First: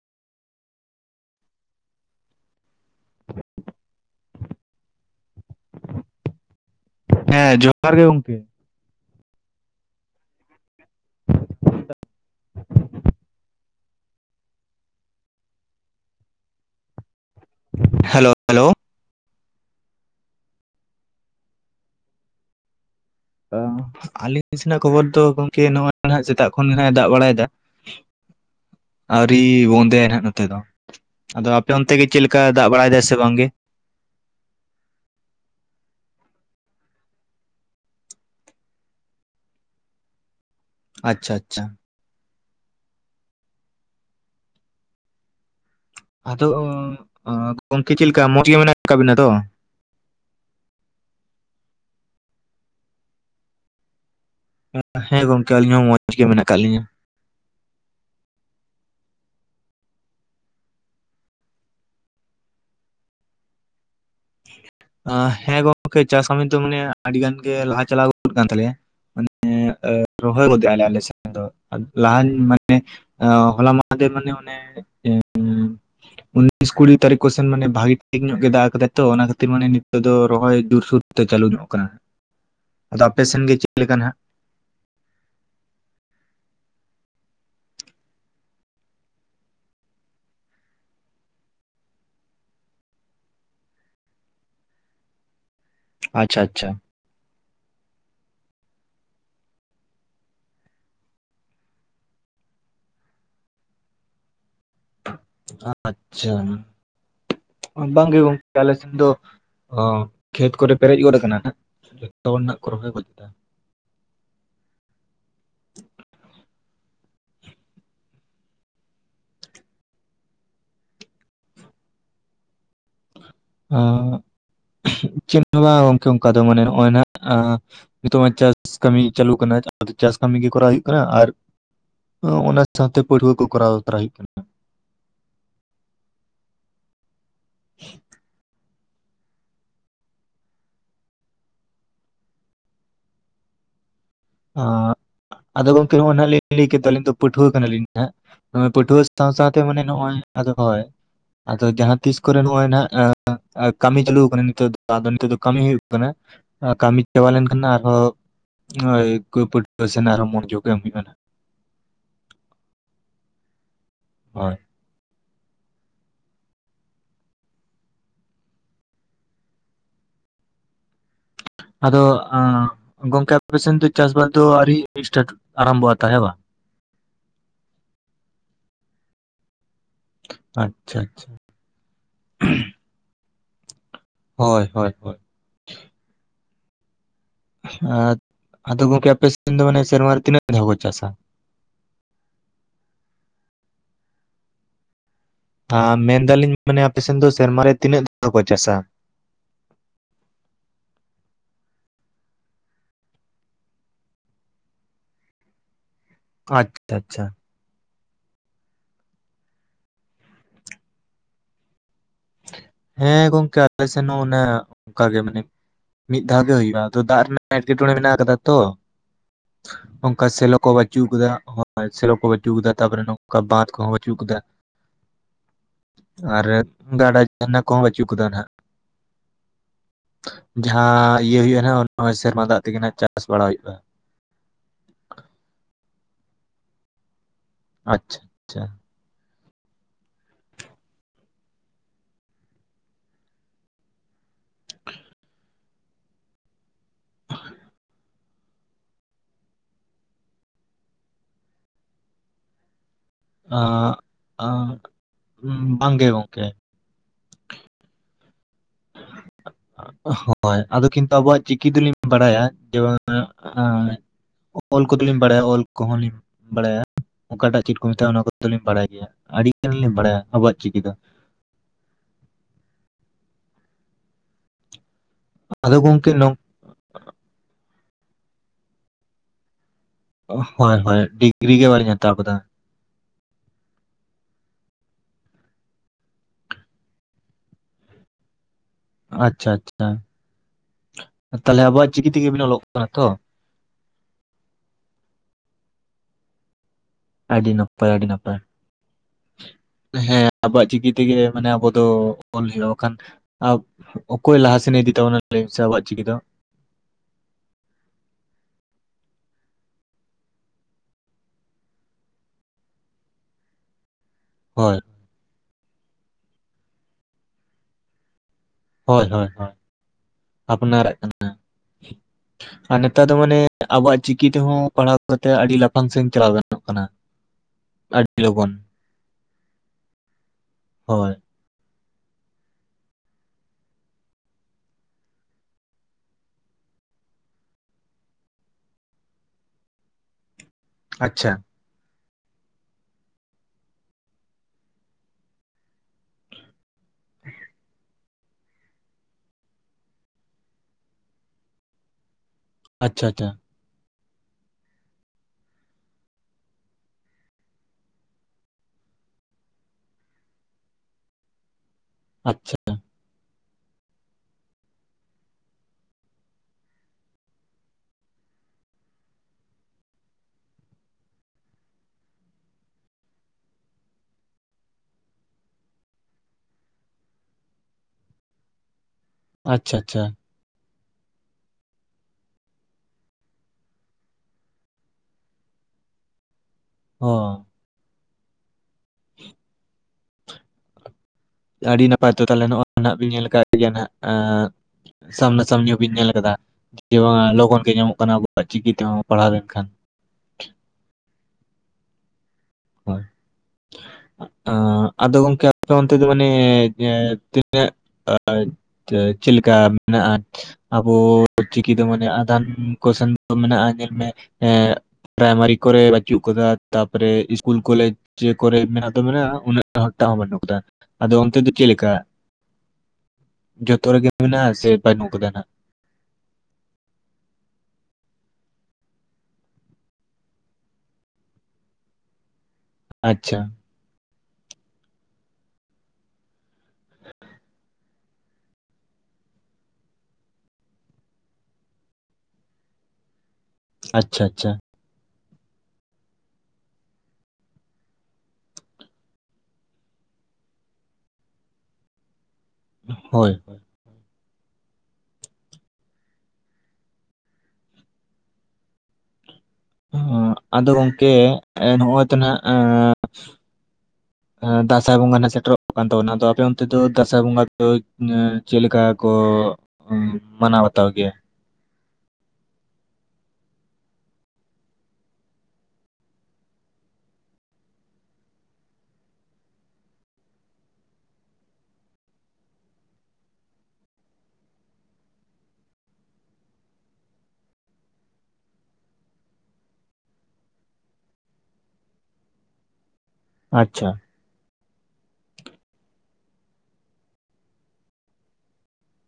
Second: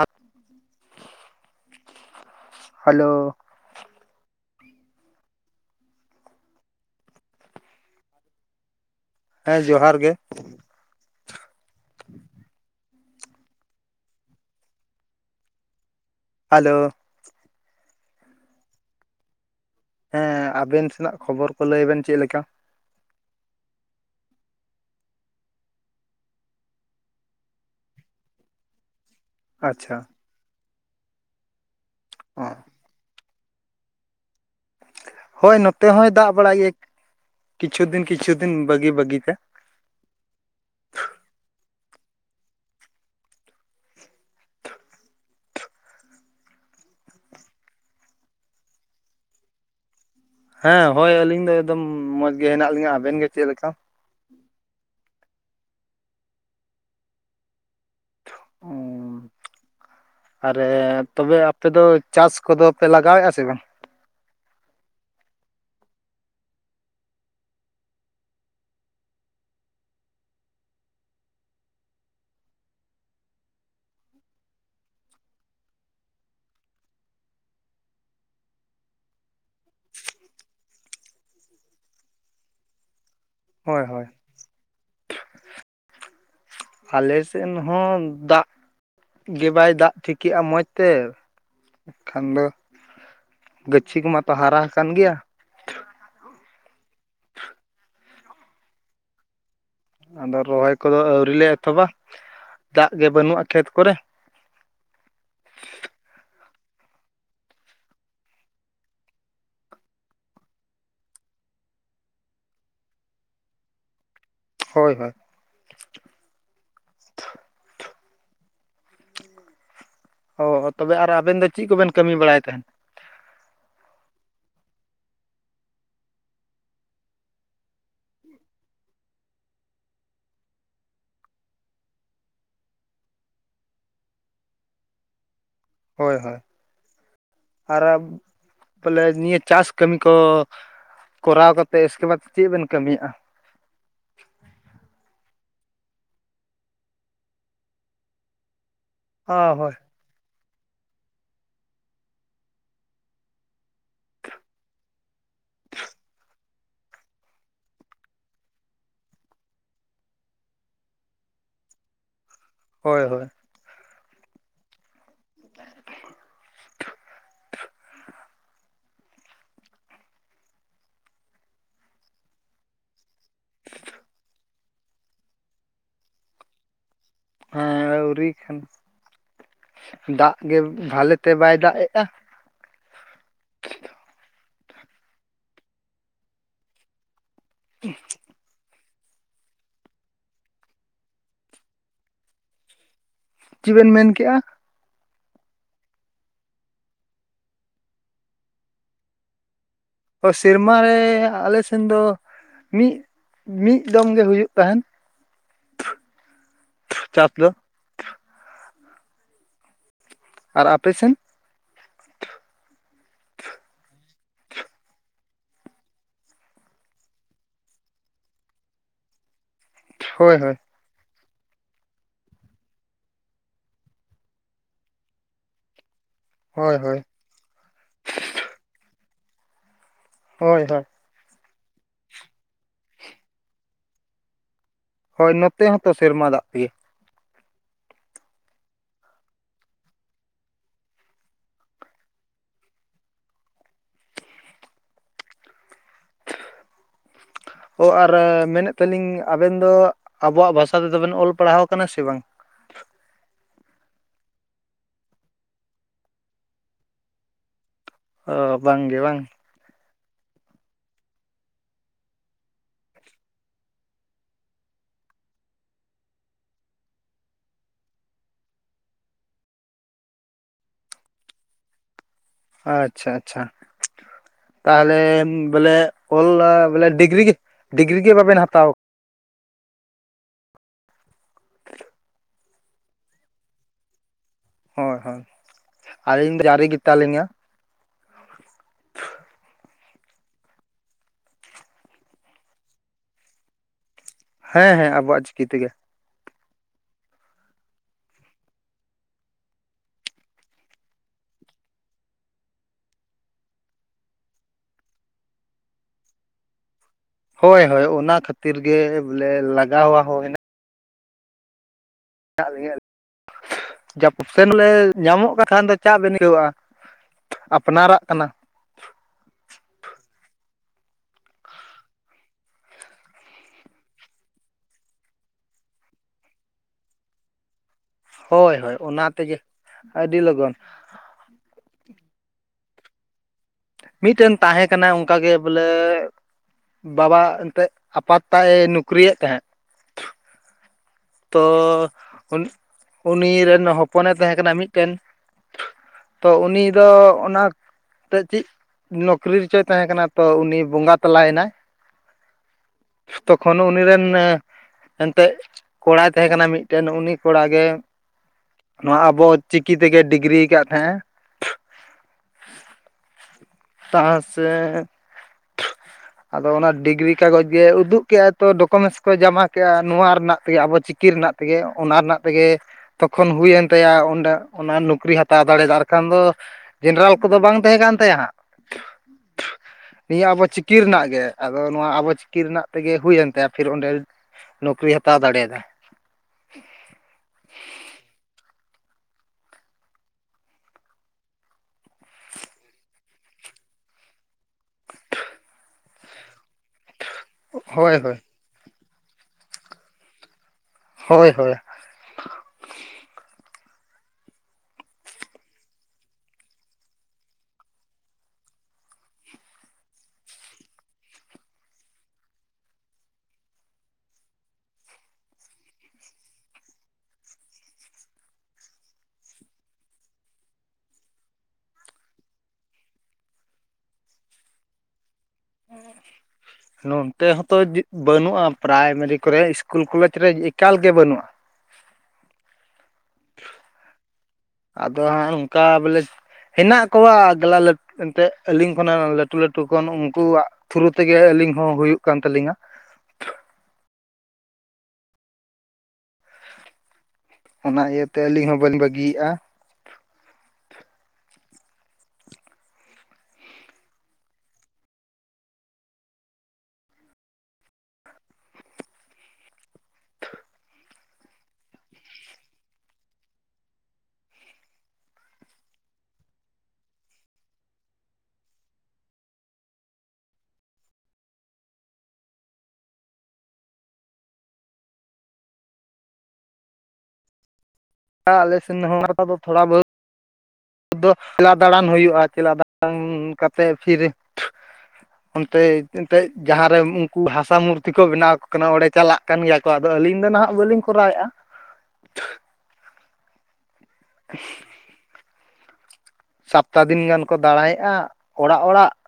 ᱟᱫ ᱦᱟᱞᱳ, ᱦᱮᱸ ᱡᱚᱦᱟᱨ ᱜᱮ ᱜᱚᱝᱠᱮ, ᱦᱮᱸ ᱡᱚᱦᱟᱨ ᱜᱮ᱾ ᱦᱟᱞᱳ, ᱦᱟᱞᱳ ᱦᱟᱞᱳ ᱦᱮᱸ ᱟᱵᱮᱱ ᱥᱮᱱᱟᱜ ᱠᱷᱚᱵᱚᱨ ᱠᱚ ᱞᱟᱹᱭ ᱵᱮᱱ ᱪᱮᱜ ᱞᱮᱠᱟ? ᱟᱹᱞᱤᱧ ᱥᱮᱱᱟᱜ ᱠᱷᱚᱵᱚᱨ ᱫᱚ ᱜᱚᱝᱠᱮ ᱱᱚᱣᱟ ᱱᱟ ᱥᱮᱛᱟᱜ ᱠᱷᱚᱱ ᱜᱮ ᱦᱟᱸᱜ ᱮ ᱫᱟᱜᱽ ᱵᱟᱲᱟᱭ ᱫᱟ᱾ ᱟᱹᱣᱨᱤ ᱟᱪᱪᱷᱟ ᱵᱚᱱᱫᱮᱭᱟᱭ ᱱᱟᱦᱟᱜ ᱱᱚᱛᱮ ᱫᱚ, ᱟᱫᱚ ᱟᱯᱮ ᱚᱱᱛᱮ ᱜᱮ ᱪᱮᱜᱞᱮᱠᱟ ᱚ ᱫᱟᱜᱽ ᱵᱟᱲᱟᱭ ᱫᱟᱭ ᱥᱮ ᱵᱟᱝᱜᱮ? ᱦᱳᱭ ᱱᱚᱛᱮ ᱦᱚᱸᱭ ᱫᱟᱜᱽ ᱵᱟᱲᱟᱭᱮᱜ ᱠᱤᱪᱷᱩ ᱫᱤᱱ ᱠᱤᱪᱷᱩ ᱫᱤᱱ ᱵᱟᱹᱜᱤ ᱵᱟᱹᱜᱤ ᱛᱮ᱾ ᱟᱪᱪᱷᱟ ᱟᱪᱪᱷᱟ, ᱟᱫᱚ ᱩᱸ ᱚᱸ ᱜᱚᱝᱠᱮ ᱪᱮᱫ ᱞᱮᱠᱟ ᱢᱚᱸᱡᱽ ᱜᱮ ᱢᱮᱱᱟᱜ ᱟᱠᱟᱜ ᱵᱤᱱᱟ ᱛᱚ? ᱦᱮᱸ ᱦᱳᱭ ᱟᱹᱞᱤᱧ ᱫᱚ ᱮᱠᱫᱚᱢ ᱢᱚᱸᱡᱽ ᱜᱮ ᱦᱮᱱᱟᱜ ᱞᱤᱧᱟᱹ᱾ᱟᱵᱮᱱ ᱜᱮ ᱪᱮᱜ ᱞᱮᱠᱟ? ᱦᱮᱸ ᱜᱚᱝᱠᱮ ᱟᱹᱞᱤᱧ ᱦᱚᱸ ᱢᱚᱸᱡᱽ ᱜᱮ ᱢᱮᱱᱟᱜ ᱠᱟᱜ ᱞᱤᱧᱟᱹ᱾ ᱟᱨᱮ ᱛᱚᱵᱮ ᱟᱯᱮ ᱫᱚ ᱪᱟᱥ ᱠᱚᱫᱚ ᱯᱮ ᱞᱟᱜᱟᱣᱮᱜᱼᱟ ᱥᱮ ᱵᱟᱝ? ᱟᱸ ᱦᱮᱸ ᱜᱚᱝᱠᱮ ᱪᱟᱥ ᱠᱟᱹᱢᱤ ᱫᱚ ᱢᱟᱱᱮ ᱟᱹᱰᱤ ᱜᱟᱱ ᱜᱮ ᱞᱟᱦᱟ ᱪᱟᱞᱟᱣ ᱠᱟᱱ ᱛᱟᱞᱮᱭᱟ᱾ ᱢᱟᱱᱮ ᱨᱚᱦᱚᱭ ᱜᱚᱫᱮᱟᱞᱮ ᱟᱞᱮ ᱥᱮᱫ ᱫᱚ [inaudible] ᱞᱟᱦᱟᱱ ᱢᱟᱱᱮ ᱟᱸ ᱦᱚᱞᱟ ᱢᱟ‍ᱸᱫᱷᱮᱨ ᱢᱟᱱᱮ ᱚᱱᱮ ᱮᱸᱻ ᱩᱱᱤᱥ ᱠᱩᱲᱤ ᱛᱟᱹᱨᱤᱠᱷ ᱠᱚᱥᱮᱱ ᱢᱟᱱᱮ ᱵᱷᱟᱜᱤ ᱴᱷᱤᱠ ᱧᱚᱜ ᱜᱮ ᱫᱟᱜ ᱠᱟᱫᱟ ᱛᱚ ᱚᱱᱟ ᱠᱷᱟᱹᱛᱤᱨ ᱢᱟᱱᱮ ᱱᱤᱛᱚᱜ ᱫᱚ ᱨᱚᱦᱚᱭ ᱡᱳᱨᱥᱩᱨ ᱛᱮ ᱪᱟᱹᱞᱩ ᱧᱚᱜ ᱠᱟᱱᱟ ᱟᱫᱚ ᱟᱯᱮ ᱥᱮᱱ ᱜᱮ ᱪᱮᱫ ᱦᱳᱭ ᱞᱮᱠᱟ ᱦᱳᱭ ᱦᱟᱸᱜ? ᱟᱞᱮᱥᱮᱱ ᱦᱚᱸ ᱫᱟᱜ ᱜᱮ ᱵᱟᱭ ᱫᱟᱜ ᱴᱷᱤᱠᱮᱜᱼᱟ ᱢᱚᱡᱽ ᱛᱮ, ᱮᱠᱷᱟᱱ ᱫᱚ ᱜᱟᱹᱪᱷᱤ ᱠᱚ ᱢᱟᱛᱚ ᱦᱟᱨᱟ ᱟᱠᱟᱱ ᱜᱮᱭᱟ᱾ ᱟᱪᱪᱷᱟ ᱟᱪᱪᱷᱟ᱾ ᱟᱫᱚ ᱨᱚᱦᱚᱭ ᱠᱚᱫᱚ ᱟᱹᱣᱨᱤ ᱞᱮ ᱮᱛᱦᱚᱵᱟ ᱫᱟᱜ ᱜᱮ ᱵᱟᱹᱱᱩᱜᱼᱟ ᱠᱷᱮᱛ ᱠᱚᱨᱮ᱾ ᱟᱪᱪᱷᱟ᱾ ᱵᱟᱝᱜᱮ ᱜᱚᱝᱠᱮ ᱟᱞᱮ ᱥᱮᱱ ᱫᱚ ᱠᱷᱮᱛ ᱠᱚᱨᱮ ᱯᱮᱨᱮᱡ ᱜᱚᱫ ᱠᱟᱱᱟ ᱦᱟᱸᱜ ᱾ ᱡᱚᱛᱚ ᱦᱚᱲ ᱱᱟᱜ ᱠᱚ ᱨᱚᱦᱚᱭ ᱜᱚᱫ ᱫᱟ, ᱦᱳᱭ ᱦᱳᱭ᱾ ᱚ ᱛᱚᱵᱮ ᱟᱨ ᱟᱵᱮᱱ ᱫᱚ ᱪᱮᱫ ᱠᱚᱵᱮᱱ ᱠᱟᱹᱢᱤ ᱵᱟᱲᱟᱭ ᱛᱟᱦᱮᱱ? ᱪᱮᱫ ᱦᱚᱸ ᱵᱟᱝ ᱜᱚᱝᱠᱮ ᱚᱱᱠᱟ ᱫᱚ ᱢᱟᱱᱮ ᱱᱚᱜ-ᱚᱭ ᱱᱟᱦᱟᱸᱜ ᱱᱤᱛᱚᱜ ᱢᱟ ᱪᱟᱥ ᱠᱟᱹᱢᱤ ᱪᱟᱹᱞᱩ ᱠᱟᱱᱟ ᱟᱫᱚ ᱪᱟᱥ ᱠᱟᱹᱢᱤ ᱜᱮ ᱠᱚᱨᱟᱣ ᱦᱩᱭᱩᱜ ᱠᱟᱱᱟ, ᱟᱨ ᱚᱱᱟ ᱥᱟᱶᱛᱮ ᱯᱟᱹᱴᱷᱩᱣᱟᱹ ᱠᱚ ᱠᱚᱨᱟᱣ ᱛᱟᱨᱟᱭ ᱦᱩᱭᱩᱜ ᱠᱟᱱᱟ᱾ ᱦᱳᱭ ᱦᱳᱭ ᱟᱨ ᱵᱚᱞᱮ ᱱᱤᱭᱟᱹ ᱪᱟᱥ ᱠᱟᱹᱢᱤ ᱠᱚ ᱠᱚᱨᱟᱣ ᱠᱟᱛᱮᱫ ᱤᱥᱠᱮ ᱵᱟᱫᱽ ᱪᱮᱫ ᱵᱮᱱ ᱠᱟᱹᱢᱤᱭᱮᱫ-ᱟ? ᱟᱫᱚ ᱜᱚᱝᱠᱮ ᱱᱚᱜ-ᱚᱭ ᱞᱤᱧ ᱞᱟᱹᱭ ᱠᱮᱫ ᱟᱹᱞᱤᱧ ᱫᱚ ᱯᱟᱹᱴᱷᱣᱟᱹ ᱠᱟᱱᱟᱞᱤᱧ ᱦᱟᱸᱜ ᱯᱟᱹᱴᱷᱣᱟᱹ ᱥᱟᱶ ᱚ ᱥᱟᱶᱛᱮ ᱦᱳᱭ ᱢᱟᱱᱮ ᱱᱚᱜ-ᱚᱭ ᱟᱫᱚ ᱦᱚᱭ ᱟᱫᱚ ᱡᱟᱦᱟᱸ ᱛᱤᱥ ᱠᱚᱨᱮ ᱱᱚᱜ-ᱚᱭ ᱱᱟᱱᱟᱜ ᱠᱟᱹᱢᱤ ᱪᱟᱹᱞᱩ ᱠᱟᱱᱟ ᱱᱤᱛᱚᱜ ᱫᱚ ᱱᱤᱛᱚᱜ ᱫᱚ ᱠᱟᱹᱢᱤ ᱦᱩᱭᱩᱜ ᱠᱟᱱᱟ᱾ ᱟᱨ ᱠᱟᱹᱢᱤ ᱪᱟᱵᱟ ᱞᱮᱱᱠᱷᱟᱱ ᱟᱨᱦᱚᱸ ᱯᱟᱹᱴᱷᱩᱣᱟᱹ ᱥᱮᱱ ᱟᱨᱦᱚᱸ ᱢᱚᱱᱡᱳᱜ ᱮᱢ ᱦᱩᱭᱩᱜ ᱱᱟᱜ᱾ ᱦᱳᱭ ᱦᱳᱭ᱾ ᱦᱳᱭ᱾ ᱟᱫᱚ ᱮᱸ ᱜᱚᱝᱠᱮ ᱟᱯᱮᱥᱮᱱ ᱫᱚ ᱪᱟᱥᱵᱟᱥ ᱫᱚ ᱟᱹᱣᱨᱤ ᱥᱮᱴᱟᱴ ᱟᱨᱟᱢᱵᱷᱚᱜ-ᱟ ᱛᱚ ᱦᱮ ᱵᱟᱝ? ᱦᱮᱸ ᱟᱹᱣᱨᱤ ᱠᱷᱟᱱ ᱫᱟᱜ ᱜᱮ ᱵᱟᱝ ᱟᱪᱪᱷᱟ ᱵᱷᱟᱞᱮ ᱛᱮ ᱵᱟᱭ ᱫᱟᱜᱮ-ᱟ᱾ ᱦᱳᱭ ᱦᱳᱭ ᱦᱳᱭ᱾ ᱟᱸ ᱟᱫᱚ ᱜᱚᱝᱠᱮ ᱟᱯᱮ ᱥᱮᱱ ᱫᱚ ᱢᱟᱱᱮ ᱥᱮᱨᱢᱟ ᱨᱮ ᱛᱤᱱᱟᱹᱜ ᱫᱷᱟᱣ ᱠᱚ ᱪᱟᱥᱟ? ᱪᱮᱜ ᱵᱮᱱ ᱢᱮᱱ ᱠᱮᱫ-ᱟ? [inaudible] ᱢᱮᱱᱫᱟᱞᱤᱧ ᱢᱟᱱᱮ ᱟᱯᱮᱥᱮᱱ ᱫᱚ ᱥᱮᱨᱢᱟᱨᱮ ᱛᱤᱱᱟᱹᱜ ᱫᱷᱟᱣ ᱠᱚ ᱪᱟᱥᱟ? ᱚ ᱥᱮᱨᱢᱟ ᱨᱮ ᱟᱞᱮ ᱥᱮᱱ ᱫᱚ ᱢᱤ ᱢᱤᱫ ᱫᱚᱢ ᱜᱮ ᱦᱩᱭᱩᱜ ᱛᱟᱦᱮᱱ, ᱟᱪᱪᱷᱟ ᱟᱪᱪᱷᱟ᱾ ᱪᱟᱥ ᱫᱚ ᱟᱨ ᱟᱯᱮ ᱥᱮᱱ? ᱦᱮᱸ ᱜᱚᱝᱠᱮ ᱟᱞᱮ ᱥᱮᱱ ᱦᱚᱸ ᱚᱱᱮ ᱚᱱᱠᱟ ᱜᱮ ᱢᱟᱱᱮ ᱢᱤᱫ ᱫᱷᱟᱣ ᱜᱮ ᱦᱩᱭᱩᱜ-ᱟ ᱟᱫᱚ ᱫᱟᱜ ᱨᱮᱱᱟᱜ ᱮᱴᱠᱮᱴᱚᱬᱮ ᱢᱮᱱᱟᱜ ᱠᱟᱫᱟ ᱛᱚ᱾ ᱚᱱᱠᱟ ᱦᱳᱭ ᱦᱳᱭ ᱥᱮᱞᱚ ᱠᱚ ᱵᱟᱹᱪᱩᱜ ᱠᱟᱫᱟ᱾ ᱥᱮᱞᱳ ᱠᱚ ᱯᱟᱪᱩ ᱠᱟᱫᱟ ᱛᱟᱯᱚᱨᱮ ᱱᱚᱝᱠᱟ ᱵᱟᱸᱫ ᱠᱚᱦᱚᱸ ᱯᱟᱪᱩ ᱠᱟᱫᱟ, ᱦᱳᱭ [inaudible] ᱦᱳᱭ [inaudible] ᱠᱚᱦᱚᱸ ᱵᱟᱹᱪᱩᱜ ᱠᱟᱫᱟ ᱱᱟᱱᱟᱜ ᱦᱳᱭ ᱦᱳᱭ ᱡᱟᱦᱟᱸ ᱤᱭᱟᱹ ᱦᱩᱭᱩᱜ-ᱟ ᱱᱟᱟᱜ ᱥᱮᱨᱢᱟ ᱫᱟᱜ ᱛᱮᱜᱮ ᱱᱟᱱᱟᱜ ᱪᱟᱥ ᱵᱟᱲᱟ ᱦᱩᱭᱩᱜ-ᱟ᱾ ᱦᱚᱭ ᱱᱚᱛᱮ ᱦᱚᱸᱛᱚ ᱥᱮᱨᱢᱟ ᱫᱟᱜ ᱛᱮᱜᱮ, ᱟᱪᱪᱷᱟ - ᱟᱪᱪᱷᱟ ᱚ ᱟᱨ ᱢᱮᱱᱮᱫ ᱛᱟᱹᱞᱤᱧ ᱟᱵᱮᱱ ᱫᱚ ᱟᱵᱚᱣᱟᱜ ᱵᱷᱟᱥᱟ ᱛᱮᱫᱚ ᱵᱮᱱ ᱚᱞ ᱯᱟᱲᱦᱟᱣ ᱟᱠᱟᱱᱟ ᱥᱮ ᱵᱟᱝ? [unintelligible] ᱵᱟᱝᱜᱮ ᱜᱚᱝᱠᱮ, ᱚ ᱵᱟᱝᱜᱮ ᱵᱟᱝ, ᱦᱚᱭ ᱟᱫᱚ ᱠᱤᱱᱛᱩ ᱟᱵᱚᱣᱟᱜ ᱪᱤᱠᱤ ᱫᱚᱞᱤᱧ ᱵᱟᱲᱟᱭᱟ ᱡᱮ [inaudible] ᱚᱞ ᱠᱚ ᱫᱚ ᱞᱤᱧ ᱵᱟᱲᱟᱭᱟ ᱚᱞ ᱠᱚᱦᱚᱸ ᱞᱤᱧ ᱵᱟᱲᱟᱭᱟ ᱚᱠᱟᱴᱟᱜ ᱪᱮᱫ ᱠᱚ ᱢᱮᱛᱟᱜ-ᱟ ᱚᱱᱟ ᱠᱚ ᱫᱚ ᱞᱤᱧ ᱵᱟᱲᱟᱭ ᱜᱮᱭᱟ, ᱟᱹᱰᱤ ᱜᱟᱱ ᱞᱤᱧ ᱵᱟᱲᱟᱭᱟ ᱟᱵᱚᱣᱟᱜ ᱪᱤᱠᱤ ᱫᱚ᱾ ᱟᱪᱪᱷᱟ ᱟᱪᱪᱷᱟ, ᱛᱟᱦᱞᱮ ᱵᱚᱞᱮ ᱟᱫᱚ ᱜᱚᱝᱠᱮ ᱚᱞ ᱵᱚᱞᱮ ᱰᱤᱜᱽᱨᱤ ᱜᱮ ᱰᱤᱜᱽᱨᱤ ᱜᱮ ᱵᱟᱵᱮᱱ ᱦᱟᱛᱟᱣ ᱦᱚᱭ ᱦᱚᱭ, ᱰᱤᱜᱽᱨᱤ ᱜᱮ ᱵᱟᱞᱤᱧ ᱦᱟᱛᱟᱣ ᱠᱟᱫᱟ᱾ ᱦᱚᱭ ᱦᱚᱭ, ᱟᱹᱞᱤᱧ ᱡᱟᱨᱤ ᱜᱮᱛᱟᱞᱤᱧᱟᱹ᱾ ᱟᱪᱪᱷᱟ ᱟᱪᱪᱷᱟ, ᱟᱨ ᱛᱟᱦᱞᱮ ᱟᱵᱚᱣᱟᱜ ᱪᱤᱠᱤ ᱛᱮᱜᱮᱵᱤᱱ ᱚᱞᱚᱜ ᱠᱟᱱᱟ ᱛᱚ? ᱦᱮᱸ ᱦᱮᱸ ᱟᱵᱚᱣᱟᱜ ᱪᱤᱠᱤ ᱛᱮᱜᱮ᱾ ᱟᱹᱰᱤ ᱱᱟᱯᱟᱭ, ᱟᱹᱰᱤ ᱱᱟᱯᱟᱭ᱾ ᱦᱮᱸ ᱟᱵᱚᱣᱟᱜ ᱪᱤᱠᱤ ᱛᱮᱜᱮ ᱢᱟᱱᱮ ᱟᱵᱚ ᱫᱚ ᱚᱞ ᱦᱮᱣᱟᱣ ᱠᱟᱱ ᱟᱹᱜ, ᱚᱠᱚᱭ ᱞᱟᱦᱟ ᱥᱮᱱᱮ ᱤᱫᱤ ᱛᱟᱵᱚᱱᱟᱭ ᱞᱟᱹᱭ ᱢᱮᱥᱮ ᱟᱵᱣᱟᱜ ᱪᱤᱠᱤ ᱫᱚ? ᱦᱳᱭ ᱦᱳᱭ ᱚᱱᱟ ᱠᱷᱟᱹᱛᱤᱨ ᱜᱮ ᱵᱚᱞᱮ ᱞᱟᱜᱟᱣᱟ ᱦᱚᱸ ᱦᱩᱭᱱᱟ᱾ ᱢᱮᱱᱟᱜ ᱞᱤᱧᱟᱹ, ᱡᱚᱯ ᱩᱯᱮᱱ ᱞᱮ ᱦᱳᱭ ᱧᱟᱢᱚᱜ ᱠᱟᱱ ᱠᱷᱟᱱ ᱫᱚ ᱪᱟᱜ ᱵᱮᱱ ᱟᱹᱭᱠᱟᱹᱣᱟᱜ-ᱟ ᱟᱯᱱᱟᱨᱟᱜ ᱠᱟᱱᱟ᱾ ᱦᱚᱭ ᱦᱚᱭ ᱦᱚᱭ, ᱟᱯᱱᱟᱨᱟᱜ ᱠᱟᱱᱟ᱾ [inaudible] ᱟᱨ ᱱᱮᱛᱟᱨ ᱫᱚ ᱢᱟᱱᱮ ᱟᱵᱚᱣᱟᱜ ᱪᱤᱠᱤ ᱛᱮᱦᱚᱸ ᱯᱟᱲᱦᱟᱣ ᱠᱟᱛᱮᱫ ᱟᱹᱰᱤ ᱞᱟᱯᱷᱟᱝ ᱥᱮᱫ ᱪᱟᱞᱟᱣ ᱜᱟᱱᱚᱜ ᱠᱟᱱᱟ᱾ ᱟᱹᱰᱤ ᱞᱚᱜᱚᱱ ᱦᱳᱭ ᱦᱳᱭ, ᱚᱱᱟ ᱛᱮᱜᱮ ᱟᱹᱰᱤ ᱞᱚᱜᱚᱱ᱾ ᱦᱚᱭ᱾ ᱢᱤᱫᱴᱮᱱ ᱛᱟᱦᱮᱸ ᱠᱟᱱᱟ ᱚᱝᱠᱟᱜ ᱜᱮ ᱵᱚᱞᱮ ᱵᱟᱵᱟ ᱮᱱᱛᱮᱜ ᱟᱯᱟᱛ ᱛᱟᱭ ᱱᱩᱠᱨᱤᱭᱮᱫ ᱛᱟᱦᱮᱸᱫ᱾ ᱟᱪᱪᱷᱟ ᱟᱫᱚ ᱩᱱ, ᱩᱱᱤ ᱨᱮᱱ ᱦᱚᱯᱚᱱᱮ ᱛᱟᱦᱮᱸ ᱠᱟᱱᱟ ᱢᱤᱫᱴᱮᱱ᱾ ᱛᱚ ᱩᱱᱤ ᱫᱚ ᱚᱱᱟ ᱮᱱᱛᱮᱫ ᱪᱮᱫ ᱱᱩᱠᱨᱤ ᱨᱮᱪᱚᱭ ᱛᱟᱦᱮᱸ ᱠᱟᱱᱟ ᱛᱚ ᱩᱱᱤ ᱵᱚᱸᱜᱟ ᱛᱟᱞᱟᱭᱮᱱᱟᱭ᱾ ᱟᱪᱪᱷᱟ- ᱟᱪᱪᱷᱟ᱾ ᱮᱠᱷᱚᱱ ᱫᱚ ᱩᱱᱤ ᱨᱮᱱ ᱮᱱᱛᱮᱜ ᱠᱚᱲᱟᱭ ᱛᱟᱦᱮᱸ ᱠᱟᱱᱟ ᱢᱤᱫᱴᱮᱜ ᱩᱱᱤ ᱠᱚᱲ ᱜᱮ ᱱᱚᱣᱟ ᱟᱵᱚ ᱪᱤᱠᱤ ᱛᱮᱜᱮ ᱰᱤᱜᱽᱨᱤᱭ ᱟᱠᱟᱜ ᱛᱟᱦᱮᱸᱜ-ᱮ᱾ ᱟᱪᱪᱷᱟ᱾ ᱛᱟᱥ ᱮᱸᱻ ᱟᱫᱚ ᱚᱱᱟ ᱰᱤᱜᱽᱨᱤ ᱠᱟᱜᱚᱡᱽ ᱜᱮ ᱩᱫᱩᱜ ᱠᱮᱜ-ᱟᱭ ᱛᱚ ᱰᱚᱠᱢᱮᱱᱥ ᱠᱚ ᱡᱚᱢᱟ ᱠᱮᱜ-ᱟ ᱱᱚᱣᱟ ᱨᱮᱱᱟᱜ᱾ ᱛᱮᱜᱮ ᱟᱵᱚ ᱪᱤᱠᱤ ᱨᱮᱱᱟᱜ ᱛᱮᱜᱮ, ᱚᱱᱟ ᱨᱮᱱᱟᱜ ᱛᱮᱜᱮ ᱛᱚᱠᱷᱚᱱ ᱦᱩᱭᱮᱱ ᱛᱟᱭᱟ ᱚᱸᱰᱮ ᱚᱱᱟ ᱱᱚᱠᱨᱤ ᱦᱟᱛᱟᱣ ᱫᱟᱲᱮᱭᱟᱫᱟ, ᱟᱨ ᱠᱷᱟᱱ ᱫᱚ ᱡᱮᱱᱟᱨᱮᱞ ᱠᱚᱫᱚ ᱵᱟᱝ ᱛᱟᱦᱮᱸ ᱠᱟᱱ ᱛᱟᱭᱟ ᱦᱟᱸᱜ, ᱟᱪᱪᱷᱟ ᱟᱪᱪᱷᱟ, ᱱᱤᱭᱟᱹ ᱟᱵᱚ ᱪᱤᱠ ᱪᱤᱠᱤ ᱨᱮᱱᱟᱜ ᱜᱮ, ᱟᱫᱚ ᱱᱚᱣᱟ ᱟᱵᱚ ᱪᱤᱠᱤ ᱨᱮᱱᱟᱜ ᱛᱮᱜᱮ ᱦᱩᱭᱮᱱ ᱛᱟᱭᱟ ᱯᱷᱤᱨ ᱚᱸᱰᱮ ᱱᱚᱠᱨᱤ ᱦᱟ ᱦᱟᱛᱟᱣ ᱫᱟᱲᱮᱭᱟᱫᱟᱭ᱾ ᱦᱚᱸ᱾ ᱟᱹᱰᱤ ᱱᱟᱯᱟᱭ ᱛᱚ ᱛᱟᱞᱦᱮ ᱱᱚᱜ-ᱚ ᱱᱟᱜ ᱵᱤᱱ ᱧᱮᱞ ᱠᱟᱜ ᱜᱮᱭᱟ ᱱᱟᱦᱱᱟᱜ, ᱟᱸᱻ ᱥᱟᱢᱱᱟ ᱥᱟᱢᱱᱤ ᱦᱚᱸᱵᱤᱱ ᱧᱮᱞ ᱟᱠᱟᱫᱟ ᱡᱮ ᱵᱟᱝ ᱞᱚᱜᱚᱱ ᱜᱮ ᱦᱳᱭ ᱧᱟᱢᱚᱜ ᱠᱟᱱᱟ ᱦᱳᱭ ᱟᱵᱚᱣᱟᱜ ᱪᱤᱠᱤ ᱛᱮᱵᱚᱱ ᱯᱟᱲᱦᱟᱣ ᱞᱮᱱᱠᱷᱟᱱ᱾ ᱦᱳᱭ ᱦᱳᱭ᱾ [inaudible] ᱟᱸᱜ, ᱟᱫᱚ ᱜᱚᱝᱠᱮ ᱟᱯᱮ ᱚᱱᱛᱮ ᱫᱚ ᱢᱟᱱᱮ ᱛᱤᱱᱟᱹᱜ ᱴᱟᱡ ᱛᱮ ᱪᱮᱫᱞᱮᱠᱟ ᱢᱮᱱᱟᱜ-ᱟᱱ? ᱟᱵᱚ ᱪᱤᱠᱤ ᱫᱚ ᱢᱟᱱᱮ ᱟᱫᱷᱟᱱ ᱠᱚ ᱥᱮᱱ ᱫᱚ ᱢᱮᱱᱟᱜ-ᱟ ᱧᱮᱞ ᱢᱮ ᱮᱸᱜ ᱯᱨᱟᱭᱢᱟᱨᱤ ᱠᱚᱨᱮ ᱵᱟᱪᱩᱜ ᱟᱠᱟᱫᱟ, ᱛᱟᱯᱚᱨᱮ ᱤᱥ ᱠᱩᱞ ᱠᱚᱞᱮᱡᱽ ᱡᱮ ᱠᱚᱨᱮ ᱢᱮᱱᱟᱜ ᱫᱚ ᱢᱮᱱᱟᱜ-ᱟ ᱩᱱᱟᱹᱜ ᱴᱟᱜ ᱮᱠᱴᱟ ᱦᱚᱸ ᱵᱟᱹᱱᱩᱜ ᱟᱠᱟᱫᱟ ᱾ ᱟᱫᱚ ᱚᱱᱛᱮ ᱫᱚ ᱪᱮᱫ ᱞᱮᱠᱟ? [inaudible] ᱡᱚᱛᱚ ᱨᱮᱜᱮ ᱢᱮᱱᱟᱜ-ᱟ ᱥᱮ ᱵᱟᱹᱱᱩᱜ ᱟᱠᱟᱫᱟ ᱱᱟᱜ? [inaudible] ᱱᱚᱱᱛᱮ ᱦᱚᱸᱛᱚ ᱵᱟᱹᱱᱩᱜ-ᱟ ᱯᱨᱟᱭᱢᱟᱨᱤ ᱠᱚᱨᱮ ᱤᱥᱠᱩᱞ ᱠᱚᱞᱮᱡᱽ ᱨᱮ ᱮᱠᱟᱞ ᱜᱮ ᱵᱟᱹᱱᱩᱜ-ᱟ ᱾ ᱟᱪᱪᱷᱟ ᱾ ᱟᱫᱚ ᱦᱟᱸᱜ ᱱᱚᱝᱠᱟ ᱵᱚᱞᱮ ᱦᱮᱱᱟᱜ ᱠᱚᱣᱟ [inaudible] ᱮᱱᱛᱮᱫ, ᱟᱹᱞᱤᱧ ᱠᱷᱚᱱᱟᱜ ᱞᱟᱹᱴᱩ ᱞᱟᱹᱴᱩ ᱠᱷᱚᱱ ᱩᱱᱠᱩᱣᱟᱜ ᱛᱷᱨᱩ ᱛᱮᱜᱮ ᱟᱹᱞᱤᱧ ᱦᱚᱸ ᱦᱩᱭᱩᱜ ᱠᱟᱱ ᱛᱟᱹᱞᱤᱧᱟ ᱾ ᱟᱪᱪᱷᱟ ᱟᱪᱪᱷᱟ ᱾ ᱚᱱᱟ ᱤᱭᱟᱹᱛᱮ ᱟᱹᱞᱤᱧ ᱦᱚᱸ ᱵᱟᱹᱞᱤᱧ ᱵᱟᱹᱜᱤᱭᱮᱫ-ᱟ ᱾ ᱦᱳᱭ ᱾ ᱚ, ᱟᱫᱚ ᱜᱚᱝᱠᱮ ᱱᱚᱜ-ᱚᱭ ᱛᱚ ᱱᱟᱜ ᱟᱜ [inaudible] ᱦᱮᱸ ᱫᱟᱸᱥᱟᱭ ᱵᱚᱸᱜᱟ ᱦᱟᱜ ᱥᱮᱴᱮᱨᱚᱜ ᱠᱟᱱ ᱛᱟᱵᱚᱱᱟ ᱾ ᱟᱫᱚ ᱟᱯᱮ ᱚᱱᱛᱮ ᱫᱚ ᱫᱟᱸᱥᱟᱭ ᱵᱚᱸᱜᱟ ᱫᱚ ᱪᱮᱫ ᱞᱮᱠᱟ ᱠᱚ ᱢᱟᱱᱟ ᱵᱟᱛᱟᱣ ᱜᱮᱭᱟ? ᱟᱞᱮ ᱥᱮᱱ ᱦᱚᱸ [unintelligible] ᱫᱚ ᱛᱷᱚᱲᱟ ᱵᱩ ᱫᱚ ᱪᱮᱞᱟ ᱫᱟᱬᱟᱱ ᱦᱩᱭᱩᱜ-ᱟ, ᱪᱮᱞᱟ ᱫᱟᱬᱟᱱ ᱠᱟᱛᱮᱫ ᱯᱷᱤᱨᱮ ᱚᱱᱛᱮ ᱮᱱᱛᱮᱫ ᱡᱟᱦᱟᱸ ᱨᱮ ᱩᱱᱠᱩ ᱦᱟᱥᱟ ᱢᱩᱨᱛᱤ ᱠᱚ ᱵᱮᱱᱟᱣ ᱟᱠᱚ ᱠᱟᱱᱟ ᱚᱸᱰᱮ ᱪᱟᱞᱟᱜ ᱠᱟᱱ ᱜᱮᱭᱟ ᱠᱚ ᱟᱫᱚ ᱟᱹᱞᱤᱧ ᱫᱚ ᱱᱟᱦᱟᱜ ᱵᱟᱹᱞᱤᱧ ᱠᱚᱨᱟᱣᱮᱫ-ᱟ ᱾ ᱟᱪᱪᱷᱟ ᱾ [inaudible] ᱥᱚᱯᱛᱟ ᱫᱤᱱ ᱜᱟᱱ ᱠᱚ ᱫᱟᱬᱟᱭᱮᱫ-ᱟ ᱚᱲᱟᱜ ᱚᱲᱟᱜ ᱾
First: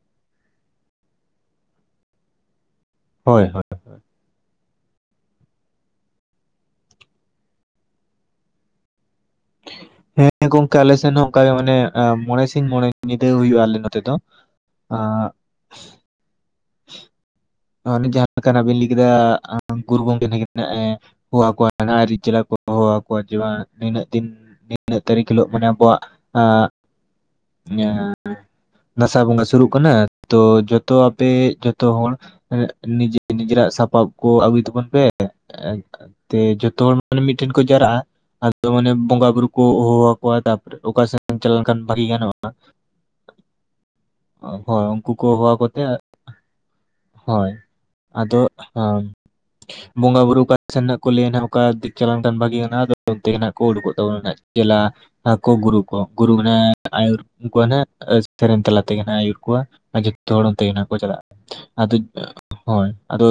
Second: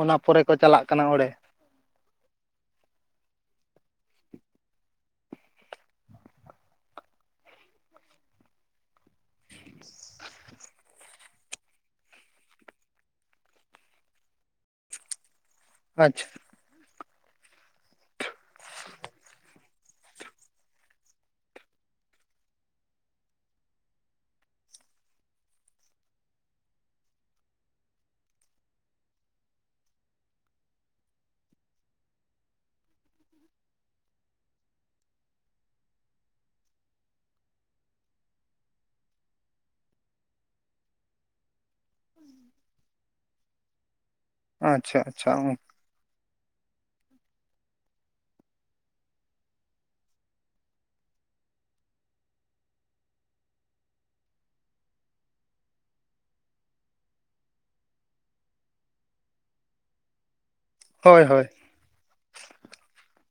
ᱚᱱᱟ ᱯᱚᱨᱮ ᱠᱚ ᱪᱟᱞᱟᱜ ᱠᱟᱱᱟ ᱚᱸᱰᱮ ᱾ ᱦᱳᱭ ᱦᱳᱭ ᱾ ᱚᱱᱠᱟ ᱟᱞᱮ ᱥᱮᱱ ᱦᱚᱸ ᱚᱱᱠᱟ ᱜᱮ ᱢᱟᱱᱮ ᱢᱚᱬᱮ ᱥᱤᱧ ᱢᱚᱬᱮ ᱧᱤᱫᱟᱹ ᱦᱩᱭᱩᱜ-ᱟ ᱟᱞᱮ ᱱᱚᱛᱮ ᱫᱚ ᱾ [inaudible] ᱟᱸᱜ ᱟᱪᱪᱷᱟ ᱾ ᱚᱱᱮ ᱡᱟᱦᱟᱸ ᱞᱮᱠᱟᱱᱟᱜ ᱵᱤᱱ ᱞᱟᱹᱭ ᱠᱮᱫᱟ ᱜᱩᱨᱩ ᱜᱚᱢᱠᱮ ᱛᱟᱠᱤᱱ ᱦᱟᱜ-ᱮ ᱦᱚᱦᱚᱣᱟ ᱠᱚᱣᱟ ᱟᱡ ᱨᱤᱱ ᱪᱮᱞᱟ ᱠᱚ ᱦᱚᱦᱚ ᱟᱠᱚᱣᱟ ᱡᱮ ᱵᱟᱝ ᱱᱤᱱᱟᱹᱜ ᱫᱤᱱ ᱱᱤᱱᱟᱹᱜ ᱛᱟᱹᱨᱤᱠᱷ ᱦᱤᱞᱳᱜ ᱢᱟᱱᱮ ᱟᱵᱚᱣᱟᱜ ᱟᱜ [inaudible] ᱫᱟᱥᱟᱭ ᱵᱚᱸᱜᱟ ᱥᱩᱨᱩᱜ ᱠᱟᱱᱟ, ᱛᱚ ᱡᱚᱛᱚ ᱟᱯᱮ ᱡᱚᱛᱚ ᱦᱚᱲ ᱱᱤᱡᱮ ᱱᱤᱡᱮᱨᱟᱜ ᱥᱟᱯᱟᱵ ᱠᱚ ᱟᱹᱜᱩᱭ ᱛᱟᱵᱚᱱ ᱯᱮ ᱾ ᱛᱮ ᱡᱚᱛᱚ ᱦᱚᱲ ᱢᱟᱱᱮ ᱢᱤᱫᱴᱷᱮᱱ ᱠᱚ ᱡᱟᱣᱨᱟᱜ-ᱟ ᱾ ᱟᱫᱚ ᱢᱟᱱᱮ ᱵᱚᱸᱜᱟ ᱵᱩᱨᱩ ᱠᱚ ᱦᱚᱦᱚ ᱟᱠᱚᱣᱟ, ᱛᱟᱨᱯᱚᱨᱮ ᱚᱠᱟ ᱥᱮᱫ ᱪᱟᱞᱟᱣ ᱞᱮᱱᱠᱷᱟᱱ ᱵᱷᱟᱜᱤ ᱜᱟᱱᱚᱜ-ᱟ ᱾ [inaudible] [inaudible] ᱦᱚᱭ ᱟᱪᱪᱷᱟ ᱩᱱᱠᱩ ᱠᱚ ᱟᱪᱪᱷᱟ ᱦᱚᱦᱚᱣᱟ ᱠᱚᱛᱮ ᱦᱳᱭ [inaudible] ᱟᱫᱚ ᱦᱚᱸ ᱵᱚᱸᱜᱟ ᱵᱩᱨᱩ ᱚᱠᱟ ᱥᱮᱱ ᱦᱟᱜ ᱠᱚ ᱞᱟᱹᱭ-ᱟ ᱱᱟᱦᱟᱜ ᱚᱠᱟ ᱫᱤᱠ ᱪᱟᱞᱟᱣ ᱞᱮᱱᱠᱷᱟᱱ ᱵᱷᱟᱜᱮᱜ ᱟᱱᱟ ᱟᱫᱚ ᱚᱱᱛᱮ ᱜᱮ ᱱᱟᱜ ᱠᱚ ᱩᱰᱩᱠᱚᱜ ᱛᱟᱵᱚᱱᱟ ᱾ ᱪᱮᱞᱟ ᱟᱠᱚ ᱜᱩᱨᱩ ᱠᱚ ᱜᱩᱨᱩ ᱢᱮᱱᱟᱭᱟ ᱟᱭᱩᱨ ᱠᱚᱣᱟ ᱱᱟᱦᱟᱜ, ᱥᱮᱨᱮᱧ ᱛᱟᱞᱟ ᱛᱮᱜᱮ ᱱᱟᱦᱟᱜ ᱟᱹᱭᱩᱨ ᱠᱚᱣᱟ ᱾ ᱟᱨ ᱡᱚᱛᱚ ᱦᱚᱲ ᱚᱱᱛᱮ ᱜᱮ ᱱᱟᱦᱟᱜ ᱠᱚ ᱪᱟᱞᱟᱜ-ᱟ ᱦᱳᱭ ᱦᱳᱭ ᱾ ᱟᱫᱚ ᱦᱳᱭ, ᱟᱫᱚ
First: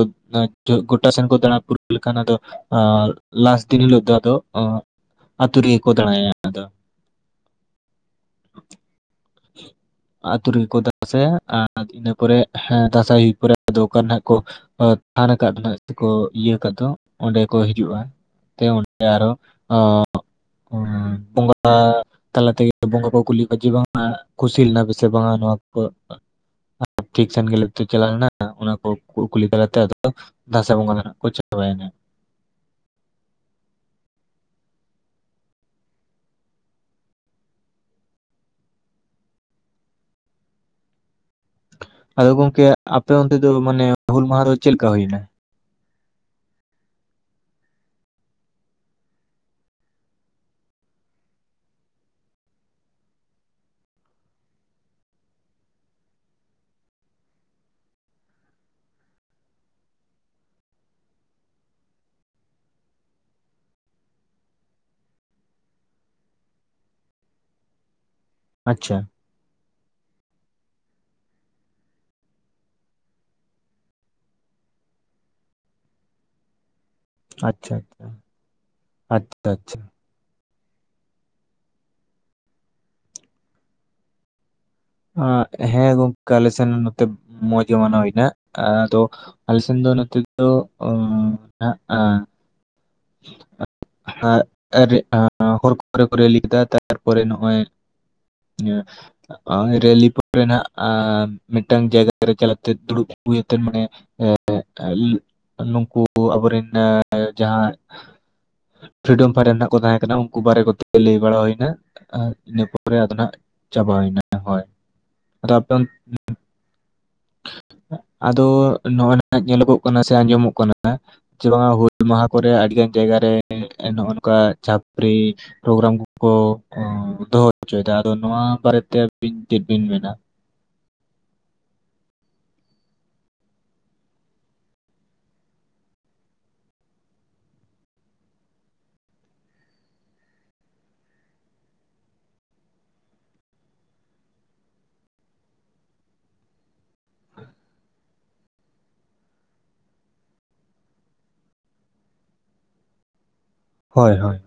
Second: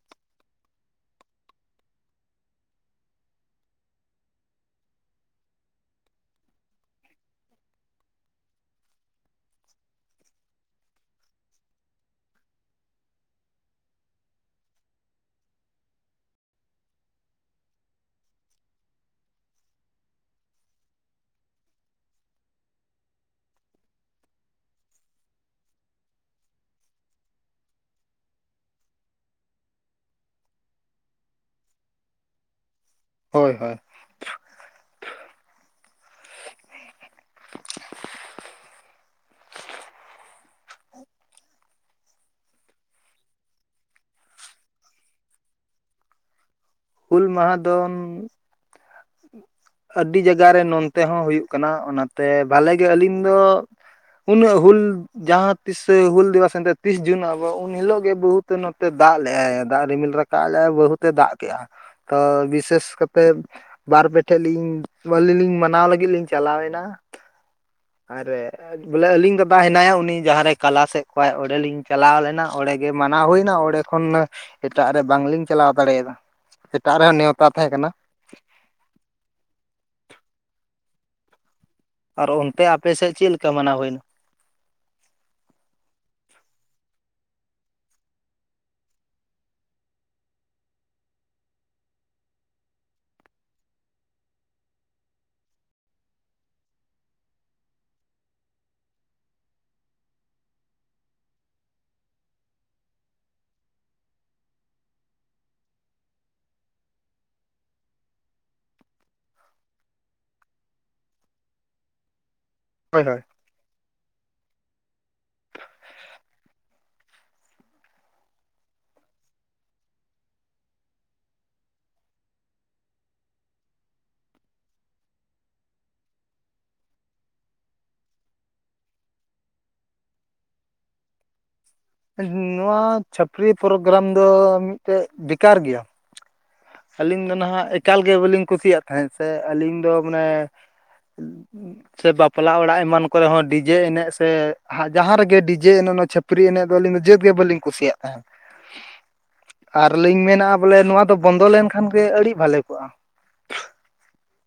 ᱜᱚᱴᱟ ᱥᱮᱱ ᱠᱚ ᱫᱟᱬᱟ ᱯᱩᱨᱟᱹᱣ ᱞᱮᱠᱷᱟᱱ ᱟᱫᱚ ᱟ ᱞᱟᱥ ᱫᱤᱱ ᱦᱤᱞᱳᱜ ᱫᱚ ᱟᱫᱚ ᱚᱸ ᱟᱛᱳ ᱨᱮᱜᱮ ᱠᱚ ᱫᱟᱬᱟᱭᱟ ᱟᱫᱚ ᱾ [inaudible] ᱟᱛᱳ ᱨᱮᱜᱮ ᱠᱚ ᱫᱟᱸᱥᱟᱭᱟ ᱟᱨ ᱤᱱᱟᱹ ᱯᱚᱨᱮ ᱦᱮᱸ ᱫᱟᱸᱥᱟᱭ ᱦᱩᱭ ᱯᱚᱨᱮ ᱟᱫᱚ ᱚᱠᱟᱨᱮ ᱱᱟᱜ ᱠᱚ ᱛᱷᱟᱱ ᱠᱟᱫ ᱫᱚᱠᱚ ᱤᱭᱟᱹ ᱠᱟᱫ ᱫᱚ ᱚᱸᱰᱮ ᱠᱚ ᱦᱤᱡᱩᱼᱟ ᱛᱮ ᱚᱱᱛᱮ ᱟᱨ-ᱚ ᱵᱚᱸᱜᱟ ᱛᱟᱞᱟ ᱛᱮᱜᱮ ᱵᱚᱸᱜᱟ ᱠᱚ ᱠᱩᱞᱤ ᱠᱚᱪᱮ ᱵᱟᱝ ᱠᱩᱥᱤ ᱞᱮᱱᱟ ᱯᱮ ᱥᱮ ᱵᱟᱝᱟᱱᱚᱣᱟ ᱠᱚ ᱴᱷᱤᱠ ᱥᱮᱱ ᱜᱮ ᱪᱟᱞᱟᱣ ᱞᱮᱱᱟ ᱚᱱᱟ ᱠᱚ ᱠᱩᱠᱩᱞᱤ ᱛᱟᱞᱟᱛᱮ ᱟᱫᱚ ᱫᱟᱸᱥᱟᱭ ᱵᱚᱸᱜᱟ ᱠᱚ ᱪᱟᱵᱟᱭᱱᱟ᱾ ᱦᱳᱭ ᱦᱳᱭ ᱟᱫᱚ ᱜᱚᱝᱠᱮ ᱟᱯᱮ ᱚᱱᱛᱮ ᱫᱚ ᱢᱟᱱᱮ ᱦᱩᱞ ᱢᱟᱦᱟ ᱫᱚ ᱪᱮᱫᱞᱮᱠᱟ ᱦᱳᱭᱱᱟ? ᱦᱩᱞ ᱢᱟᱦᱟ ᱫᱚ ᱟᱹᱰᱤ ᱡᱟᱭᱜᱜᱟᱨᱮᱱ ᱱᱚᱱᱛᱮ ᱦᱚᱸ ᱦᱩᱭᱩᱜ ᱠᱟᱱᱟ ᱚᱱᱟᱛᱮ ᱵᱷᱟᱞᱮ ᱜᱮ ᱟᱹᱞᱤᱧ ᱫᱚ ᱩᱱᱟᱹᱜ ᱦᱩᱞ ᱡᱟᱦᱟᱸ ᱛᱤᱥᱟ ᱦᱩᱞ ᱫᱤᱵᱚᱥ ᱮᱱᱛᱮ ᱛᱤᱥ ᱡᱩᱱ ᱟᱵᱚ ᱩᱱ ᱦᱤᱞᱳᱜ ᱜᱮ ᱵᱟᱹᱦᱩᱛᱮ ᱱᱚᱛᱮ ᱫᱟᱜ ᱞᱮᱟᱭ ᱫᱟᱜ ᱨᱤᱢᱤᱞ ᱨᱟᱠᱟᱵ ᱟᱞᱮ ᱵᱟᱹᱦᱩᱛᱮ ᱫᱟᱜ ᱠᱮᱜᱼᱟ ᱛᱚ ᱵᱤᱥᱮᱥ ᱠᱟᱛᱮᱫ ᱵᱟᱨ ᱯᱮ ᱴᱷᱮᱡ ᱞᱤᱧ ᱟᱹᱞᱤ ᱞᱤᱧ ᱢᱟᱱᱟᱣ ᱞᱟᱹᱜᱤᱫ ᱞᱤᱧ ᱪᱟᱞᱟᱣᱮᱱᱟ᱾ ᱟᱨᱮ ᱟᱪᱪᱷᱟ ᱵᱚᱞᱮ ᱟᱹᱞᱤᱧ ᱫᱚ [unintelligible] ᱪ ᱦᱮᱱᱟᱭᱟ ᱩᱱᱤ ᱡᱟᱦᱟᱸᱨᱮ ᱠᱟᱞᱟᱥᱮ ᱠᱚᱣᱟᱭ ᱚᱸᱰᱮᱞᱤᱧ ᱪᱟᱞᱟᱣ ᱞᱮᱱᱟ ᱚᱸᱰᱮᱜ ᱜᱮ ᱢᱟᱱᱟᱣ ᱦᱩᱭᱱᱟ ᱚᱸᱰᱮ ᱠᱷᱚᱱ ᱮᱴᱟᱜ ᱨᱮ ᱵᱟᱝᱞᱤᱧ ᱪᱟᱞᱟᱣ ᱫᱟᱲᱮᱭᱟᱫᱟ ᱮᱴᱟᱜ ᱨᱮᱦᱚᱸ ᱱᱮᱣᱛᱟ ᱛᱟᱦᱮᱸ ᱟᱪᱪᱷᱟ ᱠᱟᱱᱟ᱾ ᱟᱪᱪᱷᱟ ᱟᱪᱪᱷᱟ ᱟᱪᱪᱷᱟ ᱟᱨ ᱚᱱᱛᱮ ᱟᱯᱮᱥᱮᱫ ᱪᱮᱫ ᱞᱮᱠᱟ ᱢᱟᱱᱟᱣ ᱦᱳᱭᱱᱟ? ᱚ ᱦᱮᱸ ᱜᱚᱝᱠᱮ ᱟᱞᱮ ᱥᱮᱱ ᱱᱚᱛᱮ ᱢᱚᱸᱡᱽ ᱜᱮ ᱢᱟᱱᱟᱣ ᱦᱳᱭᱱᱟ ᱦᱮᱸ ᱟᱫᱚ ᱟᱞᱮᱥᱮ ᱫᱚ ᱱᱚᱛᱮ ᱫᱚ ᱱᱟᱜᱼᱟ ᱟᱨ-ᱟ ᱦᱚᱨ ᱠᱚᱨᱮ ᱠᱚ ᱴᱨᱮ ᱞᱤᱠᱮᱫᱟ ᱛᱟᱨᱯᱚᱨᱮ ᱱᱚᱜᱼᱚᱭ ᱱᱤᱭᱟᱹ ᱨᱮᱞᱤ ᱯᱚᱨᱮ ᱱᱟᱜ-ᱟ ᱢᱤᱫᱴᱟᱝ ᱡᱟᱭᱜᱟ ᱨᱮ ᱪᱟᱞᱟᱠᱟᱛᱮ ᱫᱩᱲᱩᱵ ᱦᱩᱭᱩ ᱠᱟᱛᱮᱮ ᱢᱟᱱᱮ ᱮ ᱱᱩᱝᱠᱩ ᱟᱵᱚᱨᱮᱱ ᱡᱟᱦᱟᱸᱭ ᱯᱷᱤᱨᱤᱰᱚᱢ ᱯᱷᱟᱭᱴᱟᱨ ᱱᱟᱦᱟ ᱠᱚ ᱛᱟᱦᱮᱸᱠᱟᱱᱟ ᱩᱱᱠᱩ ᱵᱟᱨᱮ ᱠᱚᱛᱮ ᱞᱟᱹᱭ ᱵᱟᱲᱟ ᱦᱩᱭᱱᱟ ᱤᱱᱟᱹᱯᱚᱨ ᱛᱚᱨᱮ ᱦᱳᱭ ᱟᱫᱚ ᱦᱳᱭ ᱱᱟᱦᱟᱜ ᱪᱟᱵᱟᱭᱱᱟ ᱦᱳᱭ ᱟᱫᱚ ᱟᱯᱮ ᱚᱱᱛᱮ ᱟᱫᱚ ᱱᱚᱜᱼᱚᱭ ᱱᱟ ᱧᱮᱞᱚᱜᱚᱜ ᱠᱟᱱᱟ ᱥᱮ ᱟᱸᱡᱚᱢᱚᱜ ᱠᱟᱱᱟ ᱪᱮ ᱵᱟᱝ ᱦᱩᱞ ᱢᱟᱦᱟ ᱠᱚᱨᱮ ᱟᱹᱰᱤ ᱜᱟᱱ ᱡᱟᱭᱜᱟᱟᱨ ᱨᱮ ᱱᱚᱜ ᱱᱚᱝᱠᱟ ᱪᱟᱹᱯᱨᱤ ᱯᱨᱳᱜᱨᱟᱢ ᱠᱚ ᱫᱚᱦᱚ ᱦᱚᱪᱚᱭᱫᱟ ᱟᱫᱚ ᱱᱚᱣᱟ ᱵᱟᱨᱮᱛᱮ ᱟᱹᱵᱤᱱ ᱪᱮᱫ ᱵᱤᱱ ᱢᱮᱱᱟ? ᱱᱚᱣᱟ ᱪᱷᱟᱹᱯᱨᱤ ᱯᱨᱳᱜᱨᱟᱢ ᱫᱚ ᱢᱤᱫᱴᱮᱡ ᱵᱮᱠᱟᱨ ᱜᱮᱭᱟ᱾ ᱟᱹᱞᱤᱧ ᱫᱚ ᱱᱟᱦᱟᱜ ᱮᱠᱟᱞ ᱜᱮ ᱵᱟᱹᱞᱤᱧ ᱠᱩᱥᱤᱭᱟᱜ ᱛᱟᱦᱮᱸᱫ ᱥᱮ ᱟᱹᱞᱤᱧ ᱫᱚ ᱢᱟᱱᱮ ᱥᱮ ᱵᱟᱯᱞᱟ ᱚᱲᱟᱜ ᱮᱢᱟᱱ ᱠᱚᱨᱮ ᱦᱚᱸ ᱰᱤᱡᱮ ᱮᱱᱮᱡ ᱥᱮ ᱟᱨ ᱡᱟᱦᱟᱸ ᱨᱮᱜᱮ ᱰᱤᱡᱮ ᱮᱱᱮᱡ ᱱᱚᱣᱟ ᱪᱷᱟᱹᱯᱨᱤ ᱮᱱᱮᱡ ᱫᱚ ᱟᱹᱞᱤᱧ ᱫᱚ ᱡᱟᱹᱛ ᱜᱮ ᱵᱟᱹᱞᱤᱧ ᱠᱩᱥᱤᱭᱟᱜ ᱛᱟᱦᱮᱸᱫ ᱟᱨᱞᱤᱤᱧ ᱢᱮᱱᱟ ᱵᱚᱞᱮ ᱱᱚᱣᱟ ᱫᱚ ᱵᱚᱱᱫᱚ ᱞᱮᱱᱠᱷᱟᱱ ᱜᱮ ᱟᱹᱰᱤ ᱵᱷᱟᱞᱮ ᱠᱚᱜᱼᱟ᱾ ᱦᱳᱭ ᱦᱳᱭ